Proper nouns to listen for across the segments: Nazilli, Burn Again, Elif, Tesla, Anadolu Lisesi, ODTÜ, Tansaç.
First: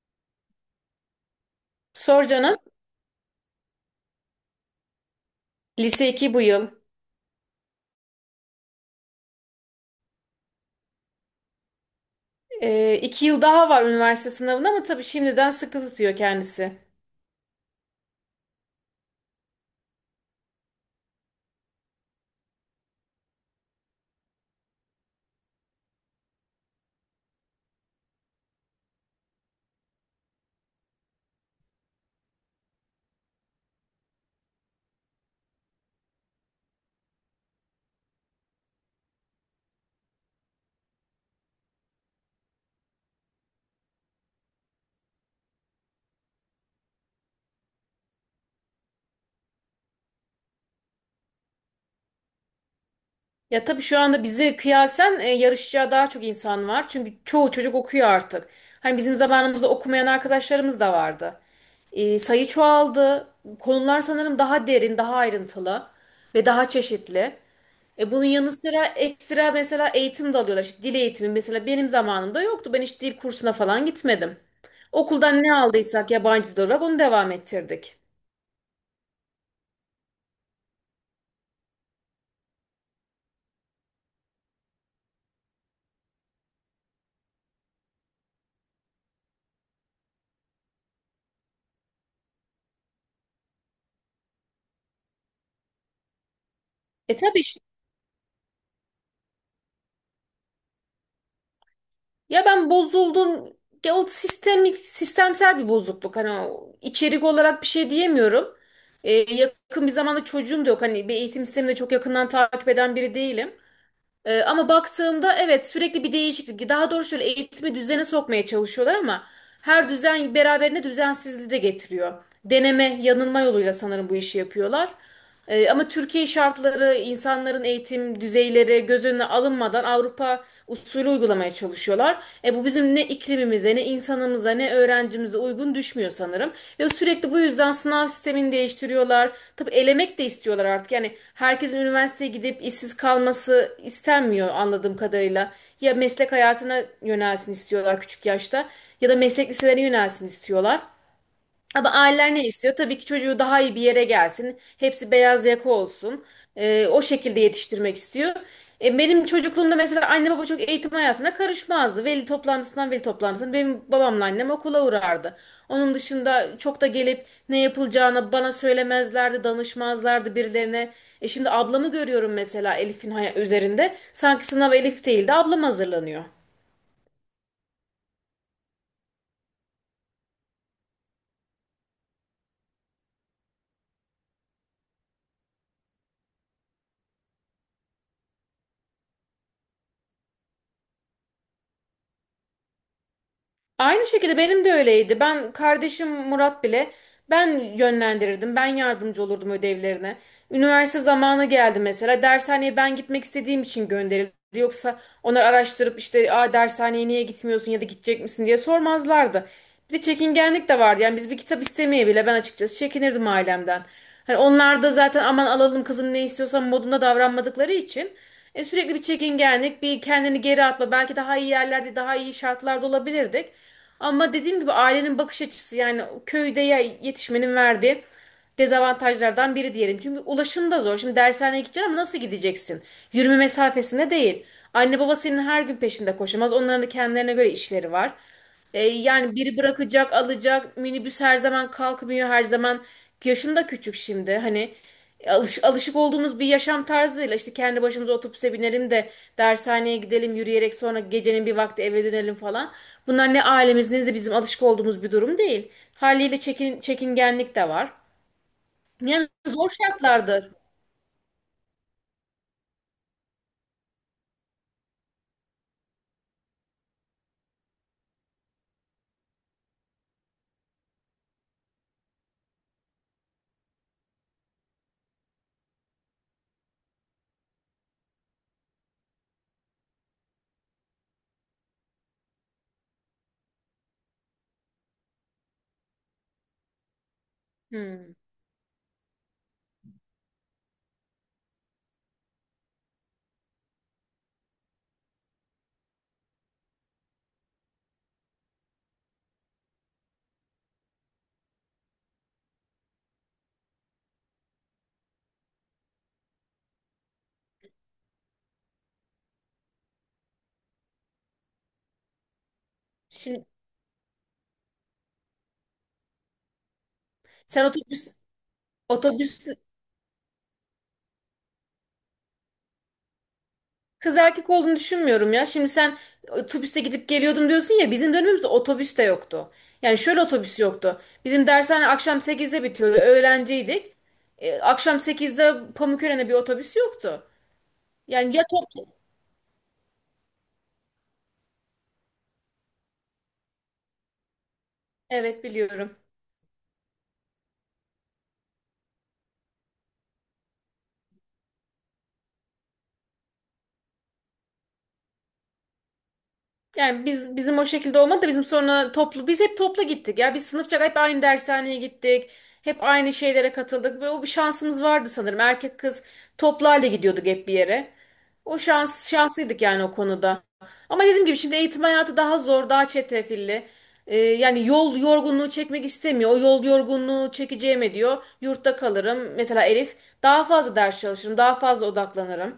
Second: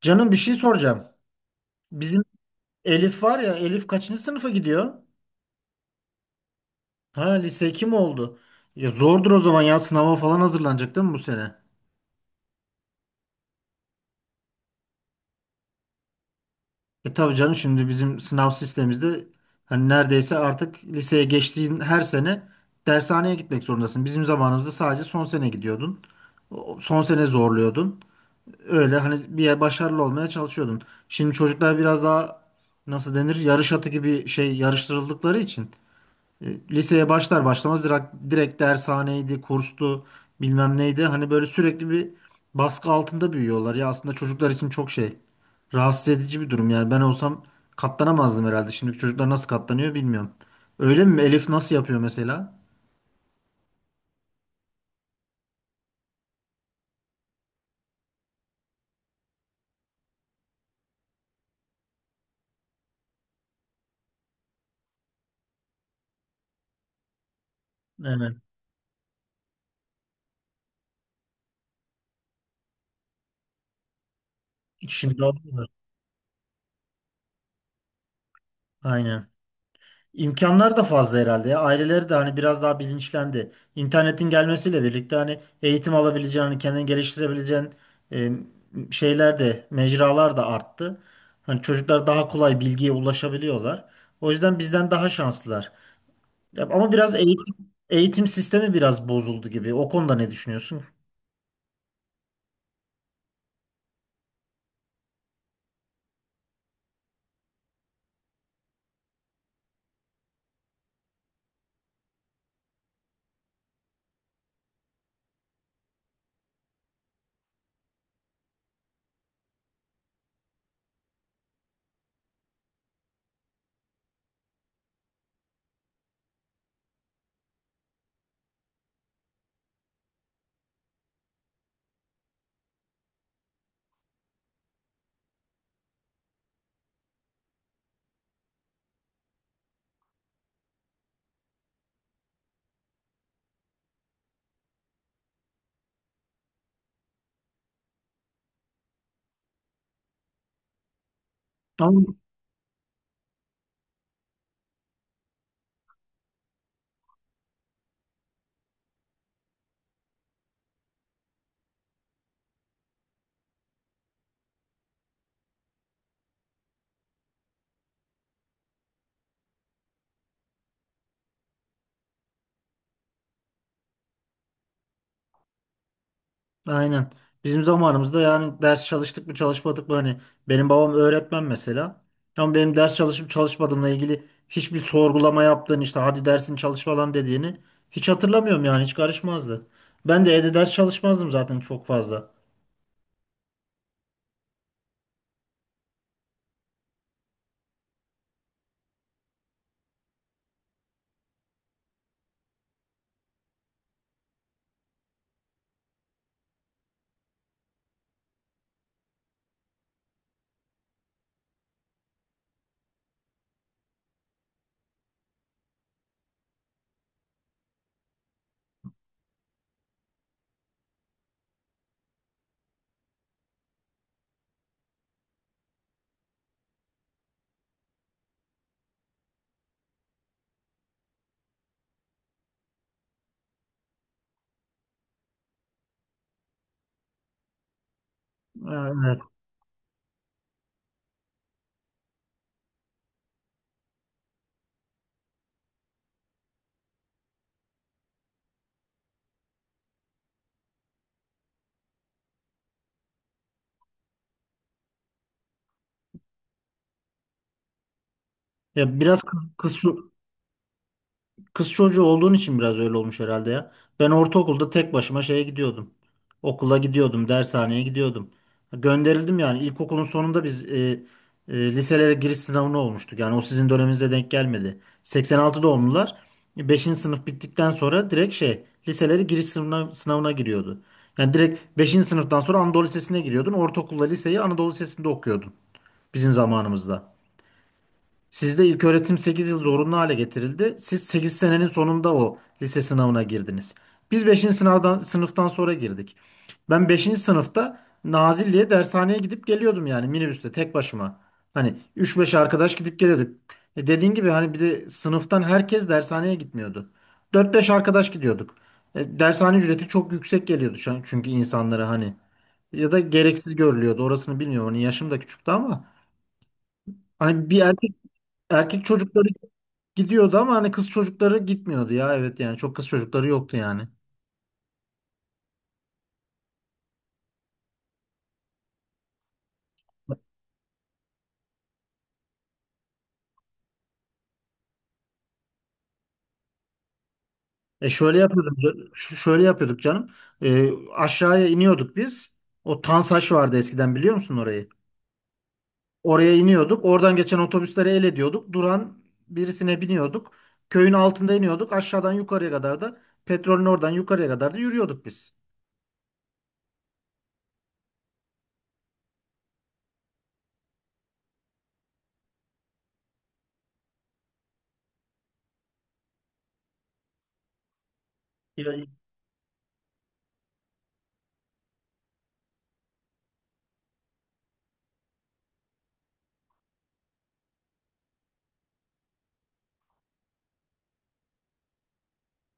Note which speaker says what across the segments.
Speaker 1: Canım bir şey soracağım. Bizim
Speaker 2: Sor canım.
Speaker 1: Elif var ya, Elif kaçıncı sınıfa gidiyor?
Speaker 2: Lise 2 bu yıl.
Speaker 1: Ha lise 2 mi oldu? Ya zordur o zaman, ya sınava falan hazırlanacak değil mi bu sene?
Speaker 2: 2 yıl daha var üniversite sınavına ama tabii şimdiden sıkı tutuyor kendisi.
Speaker 1: E tabii canım, şimdi bizim sınav sistemimizde hani neredeyse artık liseye geçtiğin her sene dershaneye gitmek zorundasın. Bizim zamanımızda sadece son sene gidiyordun. Son sene zorluyordun. Öyle hani bir yer başarılı olmaya çalışıyordun. Şimdi çocuklar biraz daha nasıl denir, yarış atı gibi şey yarıştırıldıkları için. E, Liseye başlar başlamaz direkt dershaneydi, kurstu, bilmem neydi. Hani böyle sürekli bir baskı altında büyüyorlar. Ya aslında çocuklar için çok şey, rahatsız edici bir durum. Yani ben olsam katlanamazdım herhalde. Şimdiki çocuklar nasıl katlanıyor bilmiyorum. Öyle mi? Elif nasıl yapıyor mesela?
Speaker 2: Ya tabii şu anda bize kıyasen yarışacağı daha çok insan var. Çünkü çoğu çocuk okuyor artık. Hani bizim zamanımızda okumayan arkadaşlarımız da vardı. Sayı çoğaldı. Konular sanırım daha derin, daha ayrıntılı ve daha çeşitli. Bunun
Speaker 1: Evet.
Speaker 2: yanı sıra ekstra mesela eğitim de alıyorlar. İşte dil eğitimi mesela benim zamanımda yoktu. Ben hiç dil kursuna falan gitmedim.
Speaker 1: Şimdi
Speaker 2: Okuldan ne
Speaker 1: alıyorlar.
Speaker 2: aldıysak yabancı dil olarak onu devam ettirdik.
Speaker 1: Aynen. İmkanlar da fazla herhalde ya. Aileleri de hani biraz daha bilinçlendi. İnternetin gelmesiyle birlikte hani eğitim alabileceğin, hani kendini geliştirebileceğin e, şeyler de, mecralar da arttı. Hani çocuklar daha kolay bilgiye ulaşabiliyorlar. O yüzden bizden daha şanslılar. Ya ama biraz
Speaker 2: Tabii işte,
Speaker 1: eğitim sistemi biraz bozuldu gibi. O konuda ne düşünüyorsun?
Speaker 2: ya ben bozuldum. Ya o sistemik, sistemsel bir bozukluk. Hani o içerik olarak bir şey diyemiyorum. Yakın bir zamanda çocuğum da yok. Hani bir eğitim sistemini de çok yakından takip eden biri değilim. Ama baktığımda evet, sürekli bir değişiklik. Daha doğrusu şöyle eğitimi düzene sokmaya çalışıyorlar ama her düzen beraberinde düzensizliği de getiriyor. Deneme, yanılma yoluyla sanırım bu işi yapıyorlar. Ama Türkiye şartları, insanların eğitim düzeyleri göz önüne alınmadan Avrupa usulü uygulamaya çalışıyorlar. Bu bizim ne iklimimize, ne insanımıza, ne öğrencimize uygun düşmüyor sanırım. Ve sürekli bu yüzden sınav sistemini değiştiriyorlar. Tabii elemek de istiyorlar artık. Yani herkesin üniversiteye gidip işsiz kalması istenmiyor anladığım kadarıyla. Ya meslek hayatına yönelsin istiyorlar küçük yaşta ya da meslek liselerine yönelsin istiyorlar. Ama
Speaker 1: Tamam.
Speaker 2: aileler ne istiyor? Tabii ki çocuğu daha iyi bir yere gelsin. Hepsi beyaz yaka olsun. O şekilde yetiştirmek istiyor. Benim çocukluğumda mesela anne baba çok eğitim hayatına karışmazdı. Veli toplantısından veli toplantısına benim babamla annem okula uğrardı. Onun dışında çok da gelip ne yapılacağını bana söylemezlerdi, danışmazlardı birilerine. Şimdi ablamı görüyorum mesela Elif'in üzerinde. Sanki sınav Elif değil de ablam hazırlanıyor.
Speaker 1: Aynen. Bizim zamanımızda yani ders çalıştık mı çalışmadık mı, hani benim babam öğretmen mesela. Ama benim ders çalışıp çalışmadığımla ilgili hiçbir sorgulama yaptığını, işte hadi dersini çalış falan dediğini hiç hatırlamıyorum, yani hiç karışmazdı. Ben de evde ders çalışmazdım zaten çok fazla.
Speaker 2: Aynı şekilde benim de öyleydi. Ben kardeşim Murat bile ben yönlendirirdim. Ben yardımcı olurdum ödevlerine. Üniversite zamanı geldi mesela. Dershaneye ben gitmek istediğim için gönderildi. Yoksa onlar araştırıp işte, "Aa, dershaneye niye gitmiyorsun ya da gidecek misin?" diye sormazlardı. Bir de çekingenlik de vardı. Yani biz bir kitap istemeye bile ben açıkçası çekinirdim ailemden. Hani onlar da zaten, "Aman alalım kızım ne istiyorsan" modunda davranmadıkları için. Sürekli bir çekingenlik, bir kendini geri atma. Belki daha iyi yerlerde, daha iyi şartlarda olabilirdik. Ama dediğim gibi ailenin bakış açısı, yani köyde yetişmenin verdiği dezavantajlardan biri diyelim. Çünkü ulaşım da zor. Şimdi dershaneye gideceksin ama nasıl gideceksin? Yürüme mesafesinde değil. Anne baba senin her gün peşinde koşamaz. Onların da kendilerine göre işleri var.
Speaker 1: Evet.
Speaker 2: Yani biri bırakacak, alacak. Minibüs her zaman kalkmıyor, her zaman yaşında küçük şimdi. Hani alışık olduğumuz bir yaşam tarzı değil. İşte kendi başımıza otobüse binelim de dershaneye gidelim, yürüyerek sonra gecenin bir vakti eve dönelim falan. Bunlar ne ailemiz ne de bizim alışık olduğumuz bir durum değil. Haliyle çekingenlik de var.
Speaker 1: Ya biraz
Speaker 2: Yani zor
Speaker 1: kız.
Speaker 2: şartlardı.
Speaker 1: Kız çocuğu olduğun için biraz öyle olmuş herhalde ya. Ben ortaokulda tek başıma şeye gidiyordum. Okula gidiyordum, dershaneye gidiyordum. Gönderildim yani. İlkokulun sonunda biz liselere giriş sınavına olmuştuk. Yani o sizin döneminize denk gelmedi. 86 doğumlular beşinci sınıf bittikten sonra direkt şey liselere giriş sınavına giriyordu. Yani direkt beşinci sınıftan sonra Anadolu Lisesi'ne giriyordun. Ortaokulla liseyi Anadolu Lisesi'nde okuyordun bizim zamanımızda.
Speaker 2: Hmm.
Speaker 1: Sizde ilköğretim 8 yıl zorunlu hale getirildi. Siz 8 senenin sonunda o lise sınavına girdiniz. Biz beşinci sınıftan sonra girdik. Ben beşinci sınıfta Nazilli'ye dershaneye gidip geliyordum, yani minibüste tek başıma. Hani üç beş arkadaş gidip geliyorduk. E dediğin gibi hani bir de sınıftan herkes dershaneye gitmiyordu. Dört beş arkadaş gidiyorduk. Dershane ücreti çok yüksek geliyordu şu an, çünkü insanlara hani, ya da
Speaker 2: Şimdi
Speaker 1: gereksiz görülüyordu. Orasını bilmiyorum. Hani yaşım da küçüktü ama hani bir
Speaker 2: sen
Speaker 1: erkek
Speaker 2: otobüs
Speaker 1: erkek çocukları
Speaker 2: otobüs
Speaker 1: gidiyordu ama hani kız çocukları gitmiyordu ya, evet, yani çok kız çocukları yoktu yani.
Speaker 2: Kız erkek olduğunu düşünmüyorum ya. Şimdi sen otobüste gidip geliyordum diyorsun ya, bizim dönemimizde otobüs de yoktu. Yani şöyle, otobüs yoktu. Bizim dershane akşam 8'de bitiyordu. Öğrenciydik. Akşam 8'de Pamukören'e bir otobüs yoktu.
Speaker 1: Şöyle
Speaker 2: Yani ya
Speaker 1: yapıyorduk,
Speaker 2: top...
Speaker 1: şöyle yapıyorduk canım. Aşağıya iniyorduk biz. O Tansaç vardı eskiden, biliyor musun orayı?
Speaker 2: Evet, biliyorum.
Speaker 1: Oraya iniyorduk. Oradan geçen otobüsleri el ediyorduk. Duran birisine biniyorduk. Köyün altında iniyorduk. Aşağıdan yukarıya kadar, da petrolün oradan yukarıya kadar da yürüyorduk biz.
Speaker 2: Yani biz, bizim o şekilde olmadı da bizim sonra toplu, biz hep toplu gittik ya, biz sınıfça hep aynı dershaneye gittik. Hep aynı şeylere katıldık ve o bir şansımız vardı sanırım. Erkek kız toplu halde gidiyorduk hep bir yere. O şans, şanslıydık yani o konuda. Ama dediğim gibi şimdi eğitim hayatı daha zor, daha çetrefilli. Yani yol yorgunluğu çekmek istemiyor. O yol yorgunluğu çekeceğime diyor. Yurtta kalırım. Mesela Elif daha fazla ders çalışırım, daha fazla odaklanırım.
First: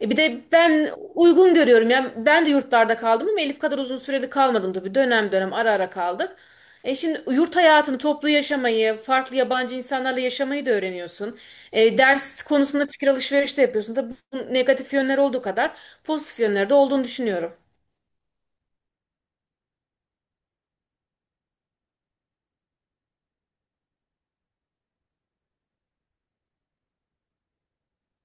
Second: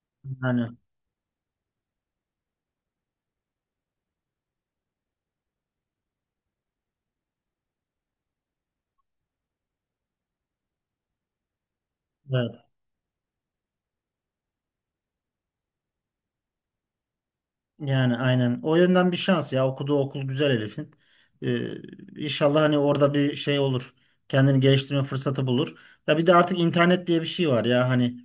Speaker 2: Bir de
Speaker 1: Yani
Speaker 2: ben uygun görüyorum ya. Ben de yurtlarda kaldım ama Elif kadar uzun süreli kalmadım tabii. Dönem dönem, ara ara kaldık. Şimdi yurt hayatını, toplu yaşamayı, farklı yabancı insanlarla yaşamayı da öğreniyorsun. Ders
Speaker 1: evet.
Speaker 2: konusunda fikir alışverişi de yapıyorsun. Tabii bunun negatif yönleri olduğu kadar pozitif yönleri de olduğunu düşünüyorum.
Speaker 1: Yani aynen. O yönden bir şans ya. Okuduğu okul güzel Elif'in. Ee, inşallah hani orada bir şey olur. Kendini geliştirme fırsatı bulur. Ya bir de artık internet diye bir şey var ya hani,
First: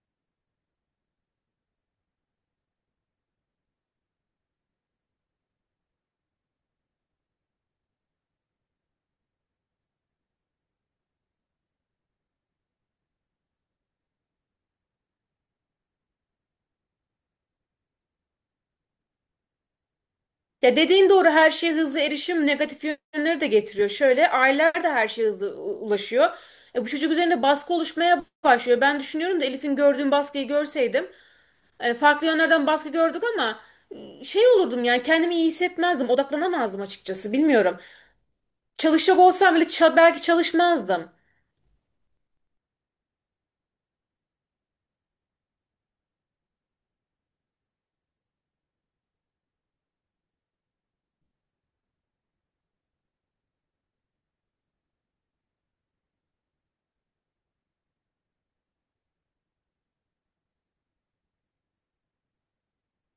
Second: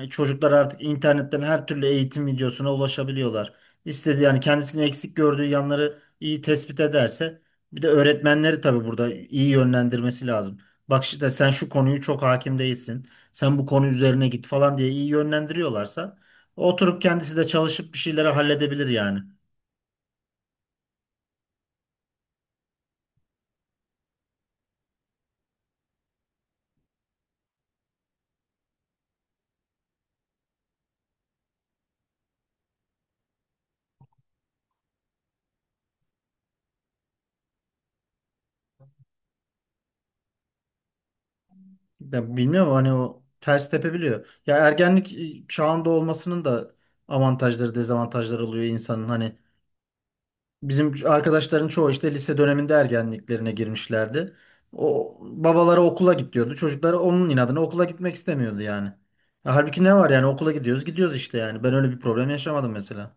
Speaker 1: çocuklar artık internetten her türlü eğitim videosuna ulaşabiliyorlar. İstediği, yani kendisini eksik gördüğü yanları iyi tespit ederse, bir de öğretmenleri tabii burada iyi yönlendirmesi lazım. Bak işte sen şu konuyu çok hakim değilsin. Sen bu konu üzerine git falan diye iyi yönlendiriyorlarsa, oturup kendisi de çalışıp bir şeyleri halledebilir yani.
Speaker 2: Ya dediğin doğru, her şeye hızlı erişim negatif yönleri de getiriyor. Şöyle, aileler de her şeye hızlı ulaşıyor. Bu çocuk üzerinde baskı oluşmaya başlıyor. Ben düşünüyorum da Elif'in gördüğüm baskıyı görseydim, farklı yönlerden baskı gördük ama şey olurdum, yani kendimi iyi hissetmezdim, odaklanamazdım, açıkçası bilmiyorum. Çalışacak olsam bile belki çalışmazdım.
Speaker 1: Ya bilmiyorum, hani o ters tepebiliyor. Ya ergenlik çağında olmasının da avantajları, dezavantajları oluyor insanın. Hani bizim arkadaşların çoğu işte lise döneminde ergenliklerine girmişlerdi. O babaları okula git diyordu. Çocukları onun inadına okula gitmek istemiyordu yani. Ya halbuki ne var yani, okula gidiyoruz gidiyoruz işte yani. Ben öyle bir problem yaşamadım mesela.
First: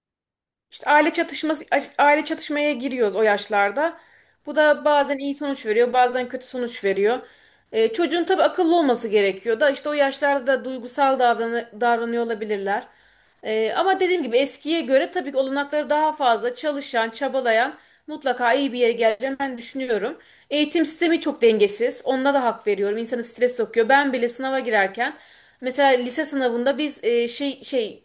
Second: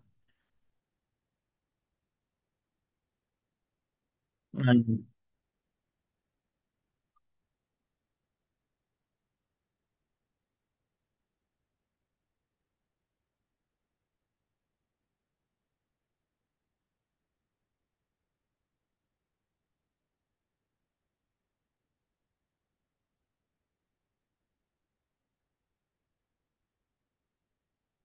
Speaker 2: İşte aile çatışmaya giriyoruz o yaşlarda. Bu da
Speaker 1: Yani,
Speaker 2: bazen iyi sonuç veriyor, bazen kötü sonuç veriyor. Çocuğun tabii akıllı olması gerekiyor da işte o yaşlarda da duygusal davranıyor olabilirler. Ama dediğim gibi eskiye göre tabii ki olanakları daha fazla, çalışan, çabalayan mutlaka iyi bir yere geleceğim ben düşünüyorum. Eğitim sistemi çok dengesiz. Onunla da hak veriyorum. İnsanı stres sokuyor. Ben bile sınava girerken, mesela lise sınavında biz e, şey şey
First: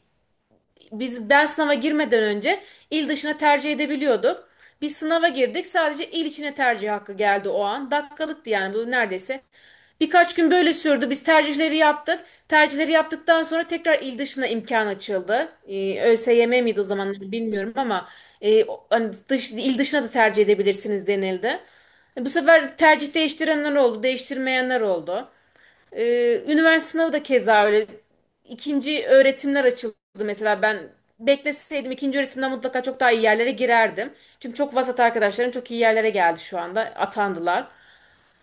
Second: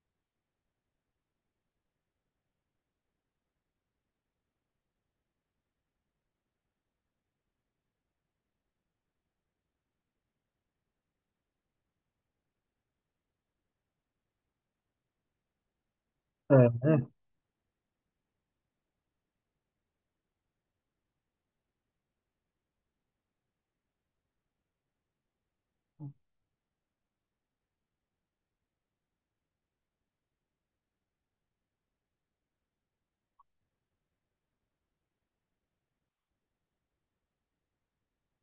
Speaker 2: biz ben sınava girmeden önce il dışına tercih edebiliyorduk. Biz sınava girdik. Sadece il içine tercih hakkı geldi o an. Dakikalıktı yani bu neredeyse. Birkaç gün böyle sürdü. Biz tercihleri yaptık. Tercihleri yaptıktan sonra tekrar il dışına imkan açıldı. ÖSYM miydi o
Speaker 1: evet.
Speaker 2: zamanlar bilmiyorum ama hani il dışına da tercih edebilirsiniz denildi. Bu sefer tercih değiştirenler oldu, değiştirmeyenler oldu. Üniversite sınavı da keza öyle. İkinci öğretimler açıldı, mesela ben bekleseydim ikinci öğretimden mutlaka çok daha iyi yerlere girerdim. Çünkü çok vasat arkadaşlarım çok iyi yerlere geldi, şu anda atandılar.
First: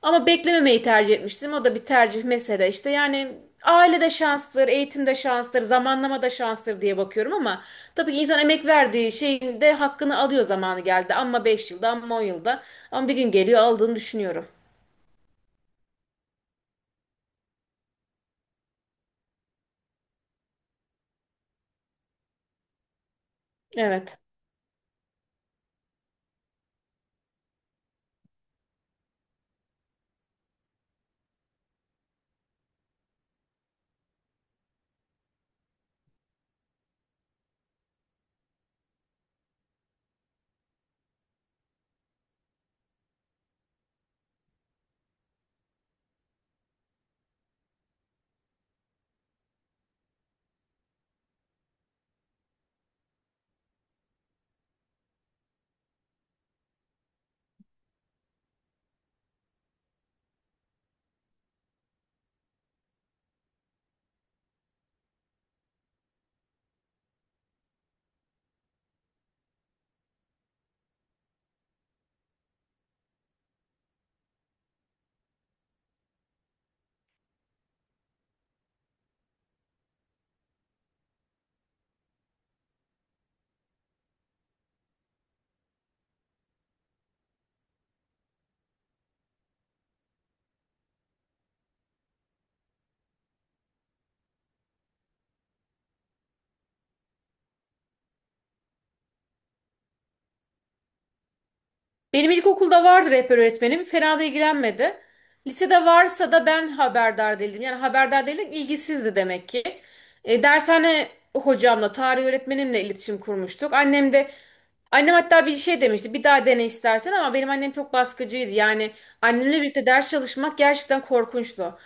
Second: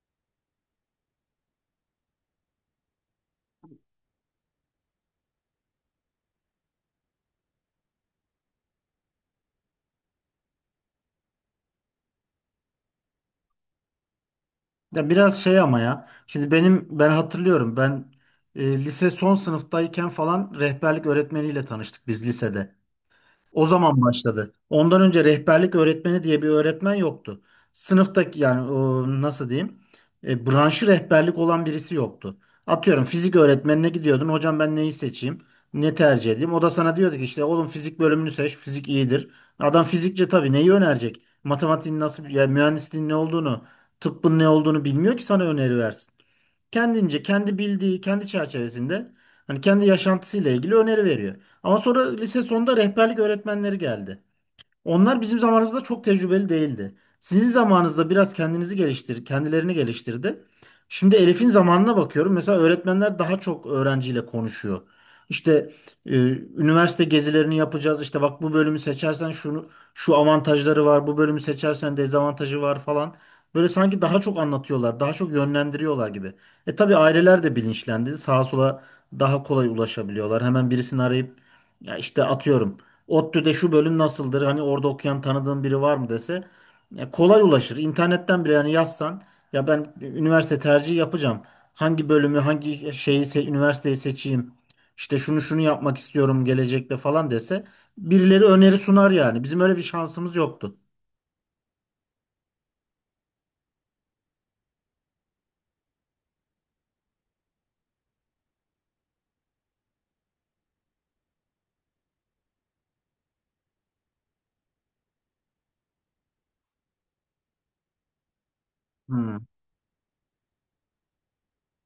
Speaker 2: Ama beklememeyi tercih etmiştim. O da bir tercih mesele işte. Yani aile de şanstır, eğitim de şanstır, zamanlama da şanstır diye bakıyorum ama tabii ki insan emek verdiği şeyin de hakkını alıyor zamanı geldi. Ama 5 yılda, ama 10 yılda. Ama bir gün geliyor aldığını düşünüyorum.
Speaker 1: Ya biraz şey ama ya. Şimdi ben hatırlıyorum, ben lise son sınıftayken falan rehberlik öğretmeniyle tanıştık biz lisede. O zaman
Speaker 2: Evet.
Speaker 1: başladı. Ondan önce rehberlik öğretmeni diye bir öğretmen yoktu. Sınıftaki yani o, nasıl diyeyim? Branşı rehberlik olan birisi yoktu. Atıyorum fizik öğretmenine gidiyordun. Hocam ben neyi seçeyim? Ne tercih edeyim? O da sana diyordu ki işte oğlum, fizik bölümünü seç, fizik iyidir. Adam fizikçe, tabii neyi önerecek? Matematiğin nasıl, yani mühendisliğin ne olduğunu, tıbbın ne olduğunu bilmiyor ki sana öneri versin. Kendince, kendi bildiği, kendi çerçevesinde, hani kendi yaşantısıyla ilgili öneri veriyor. Ama sonra lise sonunda rehberlik öğretmenleri geldi. Onlar bizim zamanımızda çok tecrübeli değildi. Sizin zamanınızda biraz kendilerini geliştirdi. Şimdi Elif'in zamanına bakıyorum. Mesela öğretmenler daha çok öğrenciyle konuşuyor. İşte, e, üniversite gezilerini yapacağız. İşte bak, bu bölümü seçersen şu avantajları var. Bu bölümü seçersen dezavantajı var falan. Böyle sanki daha çok anlatıyorlar, daha çok yönlendiriyorlar gibi. E tabii aileler de bilinçlendi. Sağa sola daha kolay ulaşabiliyorlar. Hemen birisini arayıp, ya işte atıyorum ODTÜ'de şu bölüm nasıldır, hani orada okuyan tanıdığın biri var mı dese, ya kolay ulaşır. İnternetten bile yani yazsan, ya ben üniversite tercihi yapacağım, hangi bölümü, üniversiteyi seçeyim, İşte şunu şunu yapmak istiyorum gelecekte falan dese, birileri öneri sunar yani. Bizim öyle bir şansımız yoktu.
Speaker 2: Benim ilkokulda vardı rehber öğretmenim. Fena da ilgilenmedi. Lisede varsa da ben haberdar değildim. Yani haberdar değildim, ilgisizdi demek ki. Dershane hocamla, tarih öğretmenimle iletişim kurmuştuk. Annem hatta bir şey demişti. Bir daha dene istersen, ama benim annem çok baskıcıydı. Yani
Speaker 1: Hmm.
Speaker 2: annemle birlikte ders çalışmak gerçekten korkunçtu.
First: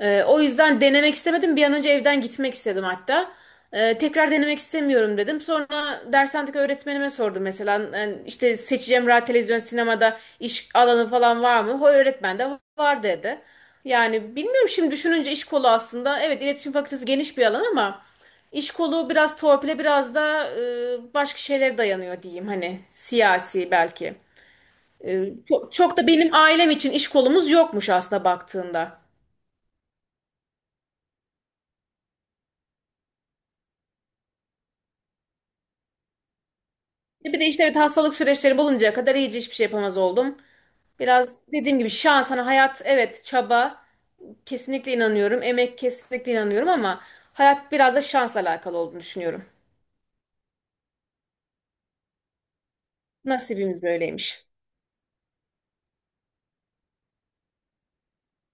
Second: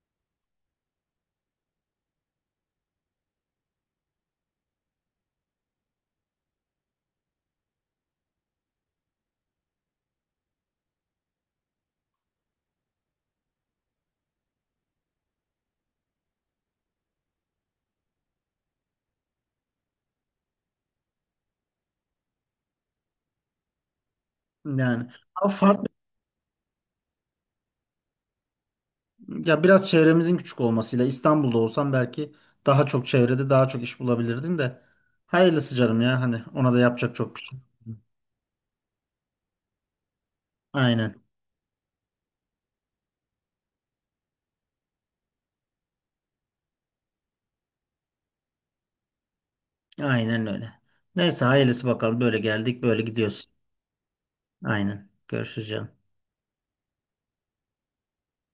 Speaker 2: O yüzden denemek istemedim. Bir an önce evden gitmek istedim hatta. Tekrar denemek istemiyorum dedim. Sonra dershanedeki öğretmenime sordum mesela. Yani işte seçeceğim radyo, televizyon, sinemada iş alanı falan var mı? O öğretmen de var dedi. Yani bilmiyorum, şimdi düşününce iş kolu aslında. Evet, iletişim fakültesi geniş bir alan ama iş kolu biraz torpile, biraz da başka şeylere dayanıyor diyeyim. Hani siyasi belki.
Speaker 1: Yani ama
Speaker 2: Çok,
Speaker 1: farklı,
Speaker 2: çok da benim ailem için iş kolumuz yokmuş aslında baktığında.
Speaker 1: ya biraz çevremizin küçük olmasıyla, İstanbul'da olsam belki daha çok çevrede daha çok iş bulabilirdin de, hayırlısı canım ya, hani ona da yapacak çok bir
Speaker 2: Bir de
Speaker 1: şey.
Speaker 2: işte evet,
Speaker 1: Yok.
Speaker 2: hastalık süreçleri buluncaya kadar iyice hiçbir şey yapamaz oldum.
Speaker 1: Aynen.
Speaker 2: Biraz dediğim gibi şans, hani hayat, evet çaba, kesinlikle inanıyorum. Emek, kesinlikle inanıyorum ama hayat biraz da şansla alakalı olduğunu düşünüyorum.
Speaker 1: Aynen öyle. Neyse, hayırlısı bakalım. Böyle geldik, böyle gidiyoruz.
Speaker 2: Nasibimiz böyleymiş.
Speaker 1: Aynen. Görüşürüz canım.